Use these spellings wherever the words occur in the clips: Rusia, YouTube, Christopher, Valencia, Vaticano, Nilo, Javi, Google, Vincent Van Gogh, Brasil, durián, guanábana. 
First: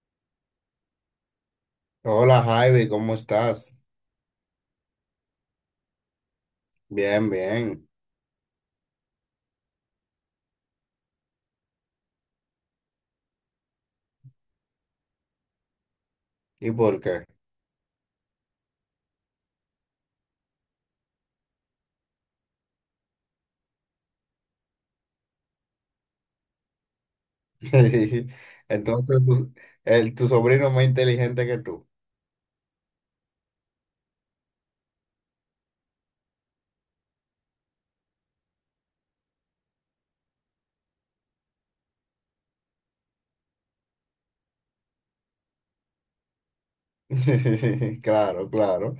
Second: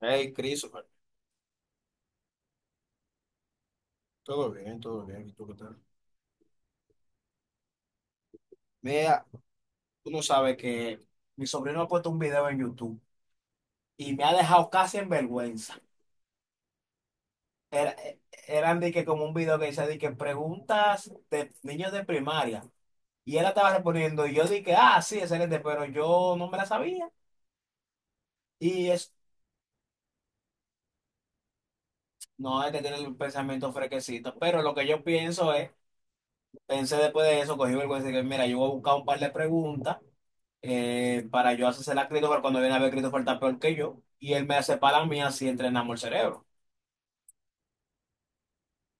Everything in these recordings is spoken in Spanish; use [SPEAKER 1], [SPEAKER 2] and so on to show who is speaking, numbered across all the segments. [SPEAKER 1] Hey, Christopher,
[SPEAKER 2] Hola Javi, ¿cómo estás?
[SPEAKER 1] todo bien, todo bien. ¿Y tú qué tal?
[SPEAKER 2] Bien, bien.
[SPEAKER 1] Mira, tú no sabes que mi sobrino ha puesto un video en YouTube y me ha dejado casi en vergüenza.
[SPEAKER 2] ¿Y por qué?
[SPEAKER 1] Era, eh, eran de que como un video que dice de que preguntas de niños de primaria. Y él la estaba respondiendo y yo dije, ah, sí, excelente, pero yo no me la sabía. Y es,
[SPEAKER 2] Entonces, tu sobrino es más inteligente que tú.
[SPEAKER 1] no, hay que tener el pensamiento fresquecito. Pero lo que yo pienso es pensé después de eso, cogí vergüenza y dije, mira, yo voy a buscar un par de preguntas para yo hacerse la Christopher cuando viene a ver Christopher está peor que yo y él me hace para la así entrenamos el cerebro.
[SPEAKER 2] Claro, claro.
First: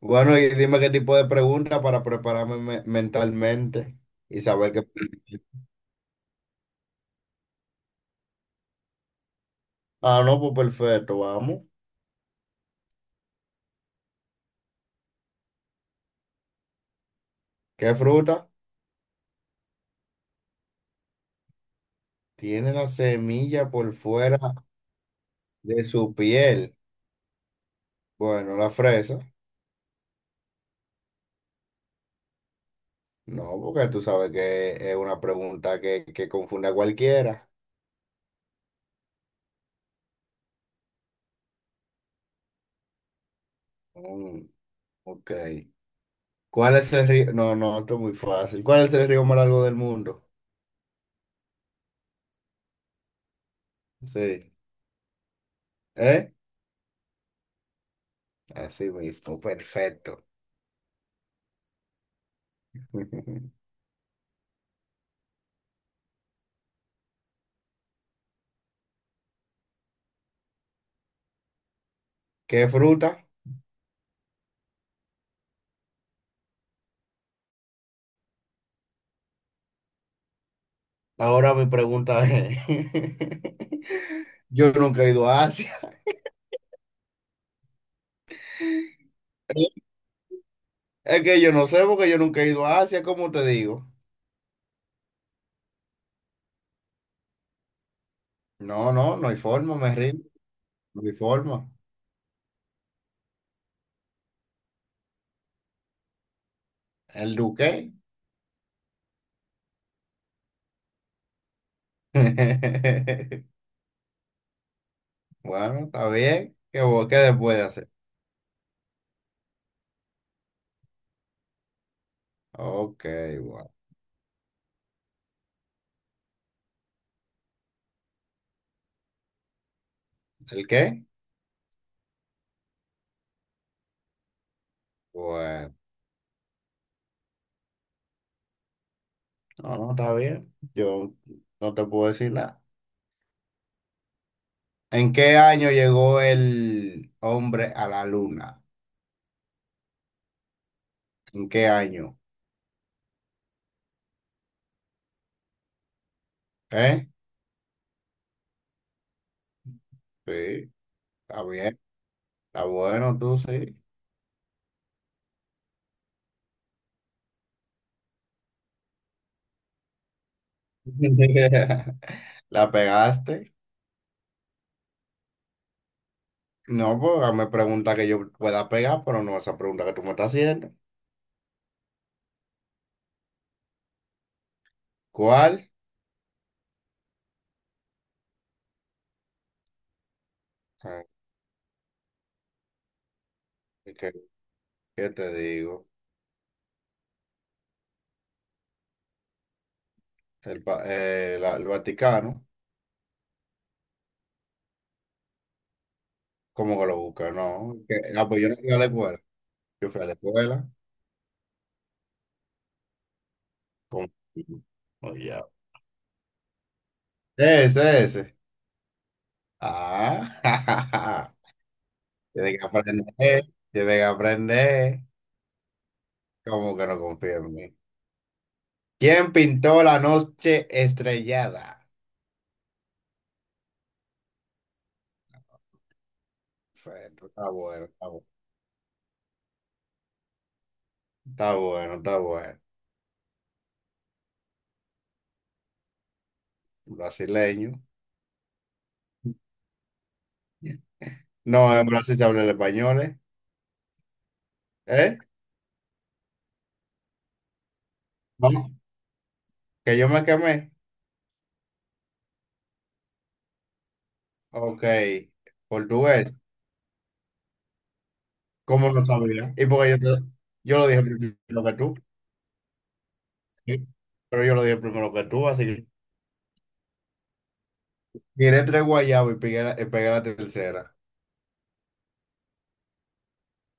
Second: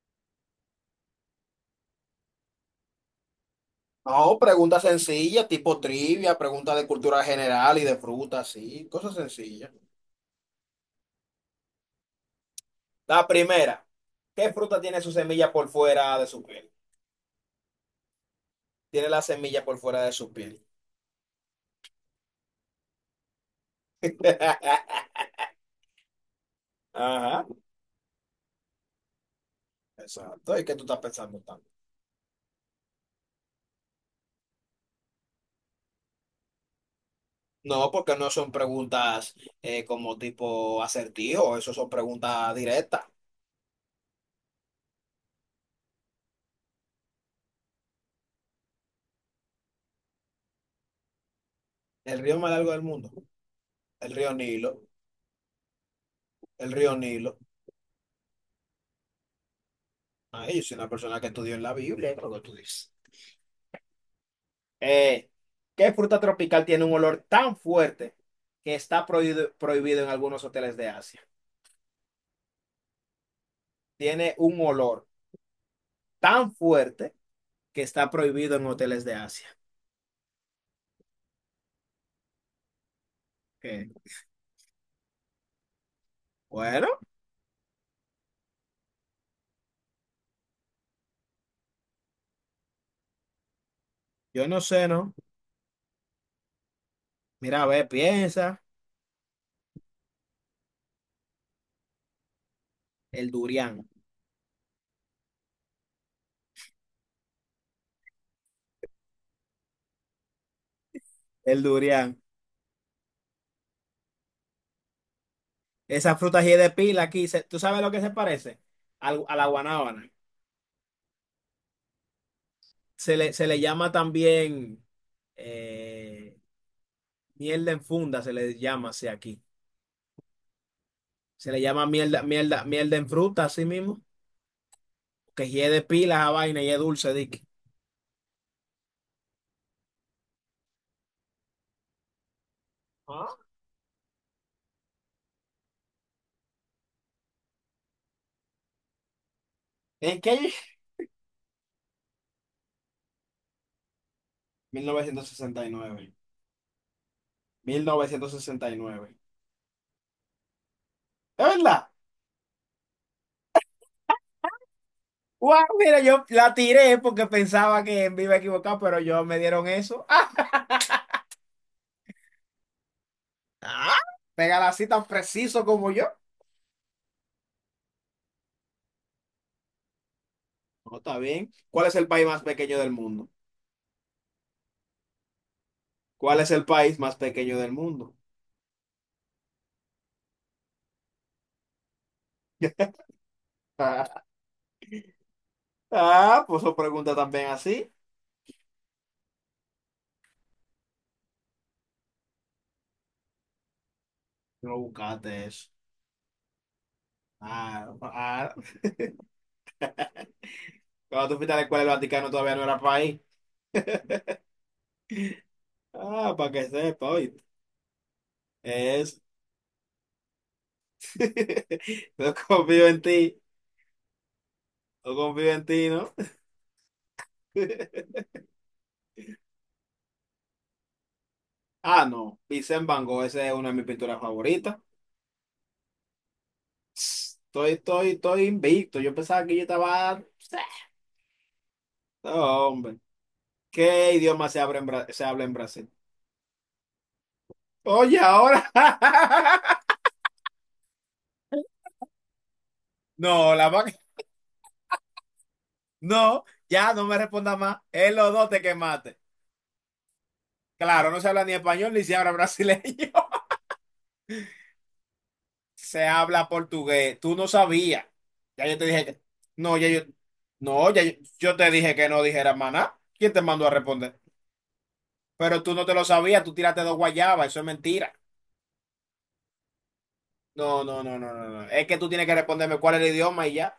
[SPEAKER 2] Bueno, y dime qué tipo de pregunta para prepararme mentalmente
[SPEAKER 1] No,
[SPEAKER 2] y saber
[SPEAKER 1] preguntas
[SPEAKER 2] qué...
[SPEAKER 1] sencillas, tipo trivia, preguntas de cultura general y de frutas, sí, cosas sencillas.
[SPEAKER 2] Ah, no, pues perfecto, vamos.
[SPEAKER 1] La primera, ¿qué fruta tiene su semilla por fuera de su piel?
[SPEAKER 2] ¿Qué fruta?
[SPEAKER 1] Tiene la semilla por fuera de su piel.
[SPEAKER 2] Tiene la semilla por fuera de su piel.
[SPEAKER 1] Ajá,
[SPEAKER 2] Bueno, la fresa.
[SPEAKER 1] exacto. ¿Y qué tú estás pensando tanto?
[SPEAKER 2] No, porque tú sabes que es una pregunta que confunde a cualquiera.
[SPEAKER 1] No, porque no son preguntas como tipo acertijo, eso son preguntas directas.
[SPEAKER 2] Mm, ok. ¿Cuál es el río? No, no, esto es muy fácil. ¿Cuál es el río más largo del mundo?
[SPEAKER 1] El río más largo del mundo, el río
[SPEAKER 2] Sí.
[SPEAKER 1] Nilo,
[SPEAKER 2] ¿Eh?
[SPEAKER 1] el río Nilo.
[SPEAKER 2] Así mismo, perfecto.
[SPEAKER 1] Ay, yo soy una persona que estudió en la Biblia, creo que tú dices. Eh, ¿Qué fruta tropical tiene un olor tan fuerte que está prohibido en algunos hoteles de Asia?
[SPEAKER 2] ¿Qué fruta?
[SPEAKER 1] Tiene un olor tan fuerte que está prohibido en hoteles de Asia.
[SPEAKER 2] Ahora mi pregunta es,
[SPEAKER 1] ¿Qué?
[SPEAKER 2] yo nunca he ido a Asia.
[SPEAKER 1] Bueno,
[SPEAKER 2] Es que yo no sé porque yo nunca he ido a Asia, ¿cómo te digo?
[SPEAKER 1] yo no sé, ¿no? Mira, a ver, piensa,
[SPEAKER 2] No, no, no hay forma, me rindo, no hay forma.
[SPEAKER 1] el durián,
[SPEAKER 2] ¿El duque?
[SPEAKER 1] el durián.
[SPEAKER 2] Bueno, está
[SPEAKER 1] Esa fruta así
[SPEAKER 2] bien.
[SPEAKER 1] de
[SPEAKER 2] ¿Qué,
[SPEAKER 1] pila
[SPEAKER 2] qué
[SPEAKER 1] aquí,
[SPEAKER 2] después
[SPEAKER 1] ¿tú
[SPEAKER 2] puede
[SPEAKER 1] sabes
[SPEAKER 2] hacer?
[SPEAKER 1] lo que se parece? A la guanábana.
[SPEAKER 2] Ok,
[SPEAKER 1] Se le
[SPEAKER 2] bueno.
[SPEAKER 1] llama también eh, mierda en funda, se le llama así aquí.
[SPEAKER 2] ¿El qué?
[SPEAKER 1] Se le llama mierda, mierda, mierda en fruta, así mismo. Que si es
[SPEAKER 2] Bueno.
[SPEAKER 1] de pila a vaina y es dulce, dique.
[SPEAKER 2] No, no, está bien. Yo no te puedo decir nada.
[SPEAKER 1] Ah.
[SPEAKER 2] ¿En qué año llegó el hombre a la luna?
[SPEAKER 1] ¿En qué? mil
[SPEAKER 2] ¿En qué año?
[SPEAKER 1] mil novecientos sesenta y nueve.
[SPEAKER 2] ¿Eh?
[SPEAKER 1] 1969.
[SPEAKER 2] Sí, está
[SPEAKER 1] ¿Es
[SPEAKER 2] bien.
[SPEAKER 1] verdad?
[SPEAKER 2] Está bueno, tú sí.
[SPEAKER 1] ¡Wow! Mira, yo la tiré porque pensaba que me iba a equivocar, pero yo me dieron eso. ¡Ah!
[SPEAKER 2] ¿La pegaste?
[SPEAKER 1] ah, Pégala así tan preciso como yo.
[SPEAKER 2] No, pues hazme pregunta que yo pueda pegar, pero no esa pregunta que tú me estás haciendo.
[SPEAKER 1] No, está bien. ¿Cuál es el país más pequeño del mundo?
[SPEAKER 2] ¿Cuál?
[SPEAKER 1] ¿Cuál es el país más pequeño del mundo?
[SPEAKER 2] Ah, ¿Qué, qué te digo?
[SPEAKER 1] Ah, pues eso pregunta también así.
[SPEAKER 2] El, el Vaticano.
[SPEAKER 1] Tú no buscaste eso.
[SPEAKER 2] ¿Cómo que lo busca? No.
[SPEAKER 1] Ah,
[SPEAKER 2] ¿Qué? Ah, pues
[SPEAKER 1] ah.
[SPEAKER 2] yo no fui a la escuela. Yo fui a la escuela.
[SPEAKER 1] Cuando tú fuiste a la escuela, el Vaticano todavía no era país.
[SPEAKER 2] ¿Cómo? Oye.
[SPEAKER 1] Ah, para que sepa, oíste.
[SPEAKER 2] Ese, ese.
[SPEAKER 1] Es.
[SPEAKER 2] Ah, jajaja
[SPEAKER 1] No
[SPEAKER 2] tiene que
[SPEAKER 1] confío en ti.
[SPEAKER 2] aprender, tiene que aprender.
[SPEAKER 1] No confío en ti, ¿no?
[SPEAKER 2] ¿Cómo que no confía en mí? ¿Quién pintó la noche estrellada?
[SPEAKER 1] Ah, no. Vincent Van Gogh, esa es una de mis pinturas favoritas.
[SPEAKER 2] Perfecto, está
[SPEAKER 1] Estoy,
[SPEAKER 2] bueno, está
[SPEAKER 1] estoy,
[SPEAKER 2] bueno,
[SPEAKER 1] estoy invicto. Yo pensaba que yo estaba.
[SPEAKER 2] está bueno, está bueno.
[SPEAKER 1] No, hombre. ¿Qué idioma se habla en Brasil?
[SPEAKER 2] Brasileño.
[SPEAKER 1] Oye, ahora.
[SPEAKER 2] No, en Brasil se habla el español, ¿eh?
[SPEAKER 1] No, la vaca.
[SPEAKER 2] ¿Eh?
[SPEAKER 1] No, ya no me responda más. Es los dos te
[SPEAKER 2] No,
[SPEAKER 1] quemaste.
[SPEAKER 2] que yo me quemé.
[SPEAKER 1] Claro, no se habla ni español ni se habla brasileño.
[SPEAKER 2] Ok,
[SPEAKER 1] Se
[SPEAKER 2] portugués.
[SPEAKER 1] habla portugués. Tú no sabías. Ya yo te
[SPEAKER 2] ¿Cómo
[SPEAKER 1] dije
[SPEAKER 2] no
[SPEAKER 1] que.
[SPEAKER 2] sabía? Y
[SPEAKER 1] No, ya
[SPEAKER 2] porque
[SPEAKER 1] yo.
[SPEAKER 2] yo lo
[SPEAKER 1] No, ya
[SPEAKER 2] dije
[SPEAKER 1] yo, yo
[SPEAKER 2] primero
[SPEAKER 1] te
[SPEAKER 2] que
[SPEAKER 1] dije
[SPEAKER 2] tú.
[SPEAKER 1] que no dijeras más nada. ¿Quién te mandó a
[SPEAKER 2] ¿Sí?
[SPEAKER 1] responder?
[SPEAKER 2] Pero yo lo dije primero que tú,
[SPEAKER 1] Pero
[SPEAKER 2] así
[SPEAKER 1] tú no
[SPEAKER 2] que...
[SPEAKER 1] te lo sabías. Tú tiraste dos guayabas. Eso es mentira.
[SPEAKER 2] Tiré tres guayabos y pegué la
[SPEAKER 1] No,
[SPEAKER 2] tercera.
[SPEAKER 1] no, no, no, no. No. Es que tú tienes que responderme cuál es el idioma y ya.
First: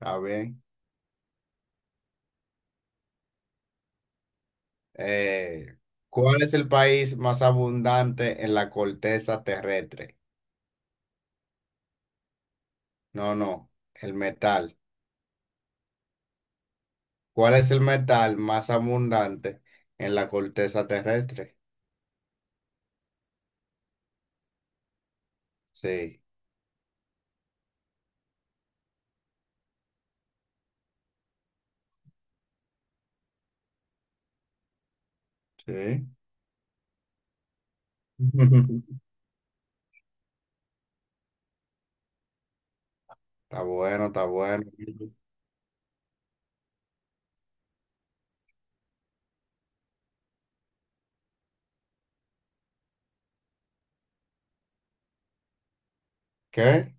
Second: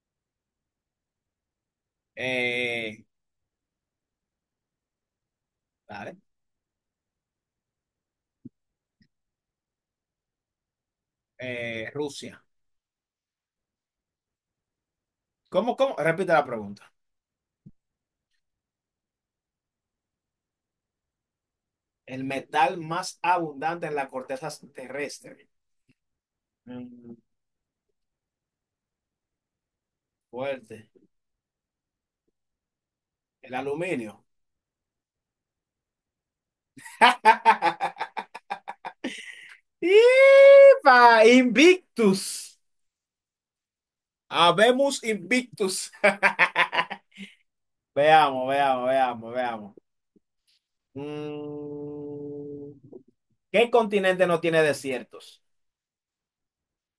[SPEAKER 2] A ver.
[SPEAKER 1] Eh,
[SPEAKER 2] Eh,
[SPEAKER 1] Dale.
[SPEAKER 2] ¿Cuál es el país más abundante en la corteza terrestre?
[SPEAKER 1] Rusia.
[SPEAKER 2] No, no, el metal.
[SPEAKER 1] ¿Cómo, cómo? Repite la pregunta.
[SPEAKER 2] ¿Cuál es el metal más abundante en la corteza terrestre?
[SPEAKER 1] El metal más abundante en la corteza terrestre.
[SPEAKER 2] Sí,
[SPEAKER 1] Mm, Fuerte. El aluminio.
[SPEAKER 2] sí.
[SPEAKER 1] ¡Ipa! Invictus.
[SPEAKER 2] Está bueno, está bueno.
[SPEAKER 1] Habemos Invictus. Veamos, veamos, veamos, veamos. Mm, ¿Qué continente no tiene desiertos?
[SPEAKER 2] ¿Qué?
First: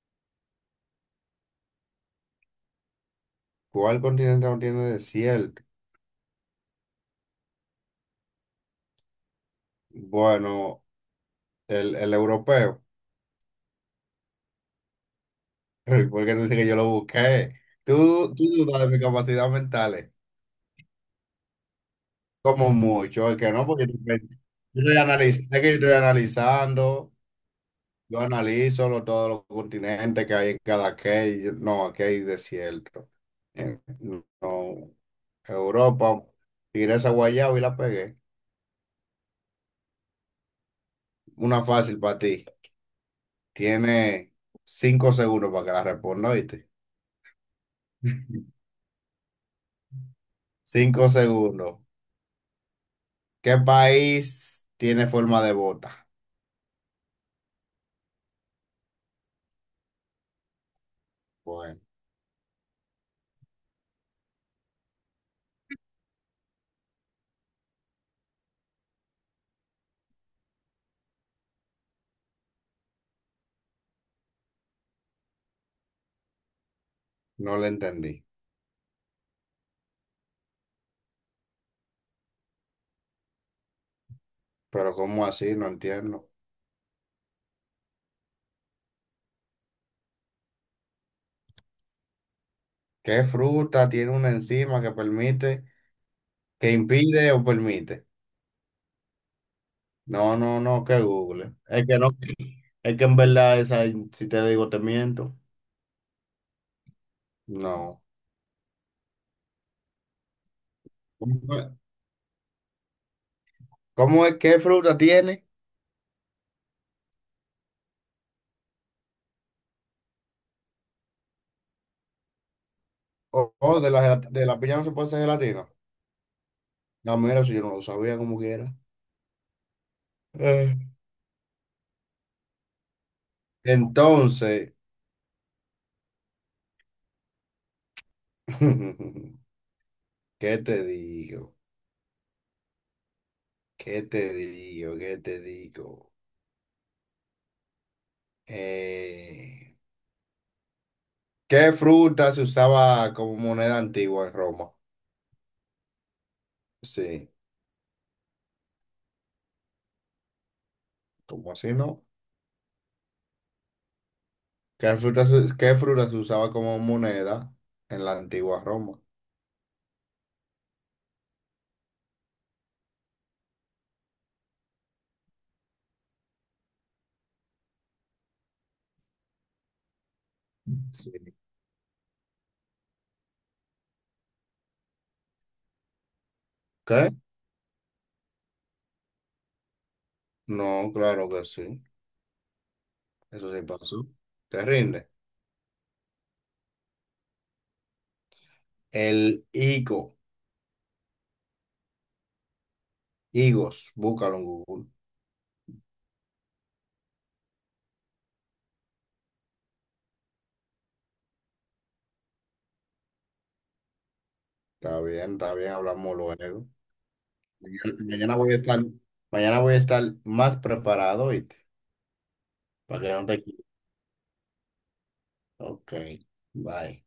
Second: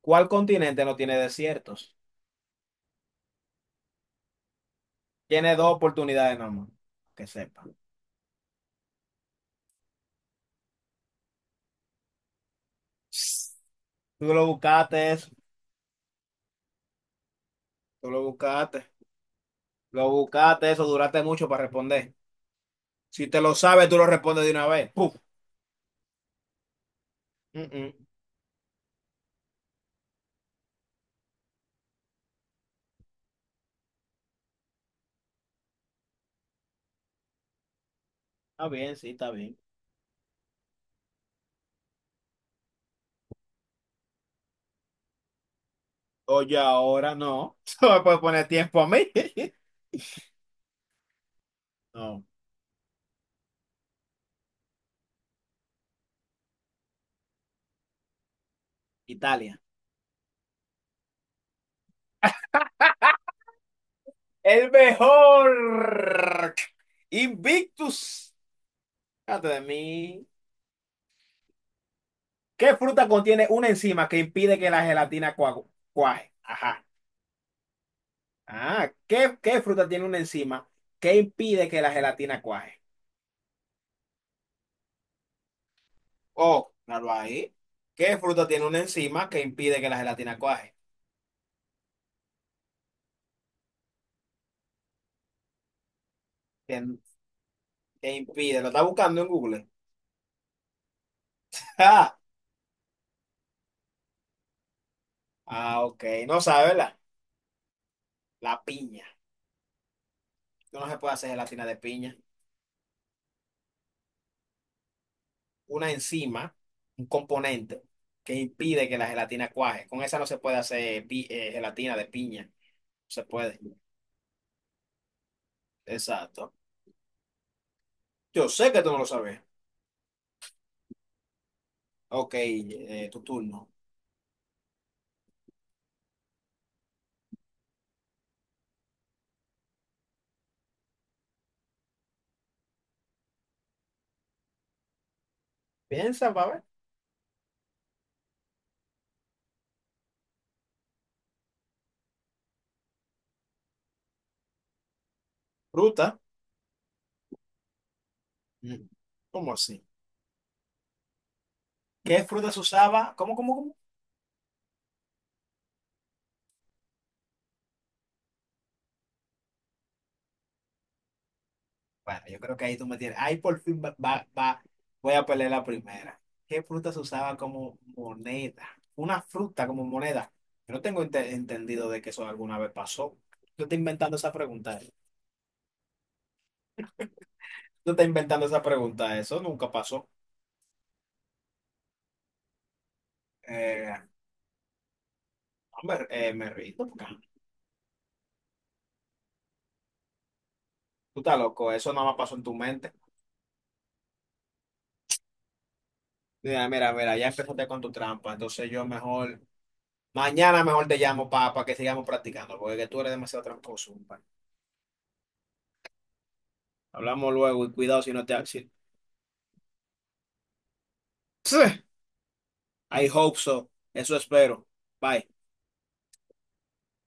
[SPEAKER 1] ¿Cuál continente no tiene desiertos?
[SPEAKER 2] ¿Cuál continente no tiene
[SPEAKER 1] Tiene
[SPEAKER 2] desierto?
[SPEAKER 1] dos oportunidades nomás, que sepa.
[SPEAKER 2] Bueno, el europeo.
[SPEAKER 1] Tú lo buscaste eso,
[SPEAKER 2] Porque no sé que yo lo busqué.
[SPEAKER 1] tú
[SPEAKER 2] Tú dudas de mis capacidades
[SPEAKER 1] lo
[SPEAKER 2] mentales.
[SPEAKER 1] buscaste eso, duraste mucho para responder.
[SPEAKER 2] Como
[SPEAKER 1] Si
[SPEAKER 2] mucho, es
[SPEAKER 1] te
[SPEAKER 2] que
[SPEAKER 1] lo
[SPEAKER 2] no, porque
[SPEAKER 1] sabes, tú lo
[SPEAKER 2] yo
[SPEAKER 1] respondes de una vez.
[SPEAKER 2] estoy
[SPEAKER 1] Puf.
[SPEAKER 2] analizando, que yo estoy analizando,
[SPEAKER 1] Mm, mm.
[SPEAKER 2] yo analizo todos los continentes que hay en cada que, no, aquí hay desierto. Eh, no, Europa, tiré esa guayaba y la pegué.
[SPEAKER 1] Está bien, sí, está bien.
[SPEAKER 2] Una fácil para ti. Tiene 5 segundos para que la responda,
[SPEAKER 1] Oye,
[SPEAKER 2] ¿viste?
[SPEAKER 1] ahora no. No me puedes poner tiempo a mí.
[SPEAKER 2] 5 segundos.
[SPEAKER 1] No.
[SPEAKER 2] ¿Qué país tiene forma de bota?
[SPEAKER 1] Italia.
[SPEAKER 2] Bueno,
[SPEAKER 1] El mejor. Invictus. Fíjate de mí. ¿Qué fruta contiene una enzima que impide que la gelatina cuaje? Ajá.
[SPEAKER 2] no le entendí.
[SPEAKER 1] Ah, ¿qué fruta tiene una enzima que impide que la gelatina cuaje?
[SPEAKER 2] Pero ¿cómo así? No entiendo.
[SPEAKER 1] Oh, claro ahí. ¿Qué fruta tiene una enzima que impide que la gelatina cuaje?
[SPEAKER 2] ¿Qué fruta tiene una enzima que permite, que
[SPEAKER 1] Tiene
[SPEAKER 2] impide o permite?
[SPEAKER 1] Te impide. Lo está buscando en Google.
[SPEAKER 2] No, no, no, que Google. Es que no,
[SPEAKER 1] Ah,
[SPEAKER 2] es que en verdad esa, si te digo, te miento.
[SPEAKER 1] ah, ok. No sabe, ¿verdad?
[SPEAKER 2] No.
[SPEAKER 1] La piña. No se puede hacer
[SPEAKER 2] ¿Cómo
[SPEAKER 1] gelatina
[SPEAKER 2] es?
[SPEAKER 1] de piña.
[SPEAKER 2] ¿Cómo es? ¿Qué fruta tiene?
[SPEAKER 1] Una enzima, un componente que impide que la gelatina cuaje. Con esa no se puede hacer gelatina de piña. No se puede.
[SPEAKER 2] O de la piña no se puede hacer gelatina.
[SPEAKER 1] Exacto.
[SPEAKER 2] No, mira, si yo no lo sabía como
[SPEAKER 1] Yo sé
[SPEAKER 2] quiera.
[SPEAKER 1] que tú no lo sabes.
[SPEAKER 2] Eh.
[SPEAKER 1] Ok, tu turno.
[SPEAKER 2] Entonces, ¿qué te digo? ¿Qué te digo? ¿Qué te digo?
[SPEAKER 1] Piensa, va a ver.
[SPEAKER 2] Eh, ¿Qué fruta se usaba como moneda antigua en Roma?
[SPEAKER 1] Fruta.
[SPEAKER 2] Sí,
[SPEAKER 1] Mm, ¿Cómo así?
[SPEAKER 2] ¿cómo así no?
[SPEAKER 1] ¿Qué fruta se usaba? ¿Cómo, cómo, cómo?
[SPEAKER 2] ¿Qué fruta, qué fruta se usaba como moneda en la antigua Roma?
[SPEAKER 1] Bueno, yo creo que ahí tú me tienes. Ahí por fin voy a pelear la primera. ¿Qué fruta se usaba como moneda? Una fruta como moneda. Yo no tengo
[SPEAKER 2] Sí.
[SPEAKER 1] entendido de que eso alguna vez pasó. Tú estás inventando esa pregunta,
[SPEAKER 2] ¿Qué?
[SPEAKER 1] Tú estás inventando esa pregunta. Eso nunca pasó.
[SPEAKER 2] No, claro que sí. Eso sí
[SPEAKER 1] Eh,
[SPEAKER 2] pasó. Te rinde.
[SPEAKER 1] Hombre, me rindo porque
[SPEAKER 2] El higo.
[SPEAKER 1] tú estás loco. Eso nada más pasó en tu mente.
[SPEAKER 2] Higos. Búscalo en Google.
[SPEAKER 1] Mira, mira, mira. Ya empezaste con tu trampa. Entonces yo mejor. Mañana mejor te llamo para que sigamos practicando. Porque tú eres demasiado tramposo, compadre.
[SPEAKER 2] Está bien, está bien. Hablamos luego.
[SPEAKER 1] Hablamos luego y
[SPEAKER 2] Mañana
[SPEAKER 1] cuidado si no te...
[SPEAKER 2] mañana voy a
[SPEAKER 1] si-
[SPEAKER 2] estar, mañana voy a estar más preparado, ¿oíste? Para
[SPEAKER 1] I
[SPEAKER 2] que no te...
[SPEAKER 1] hope so.
[SPEAKER 2] equivoques.
[SPEAKER 1] Eso espero. Bye.
[SPEAKER 2] Ok. Bye.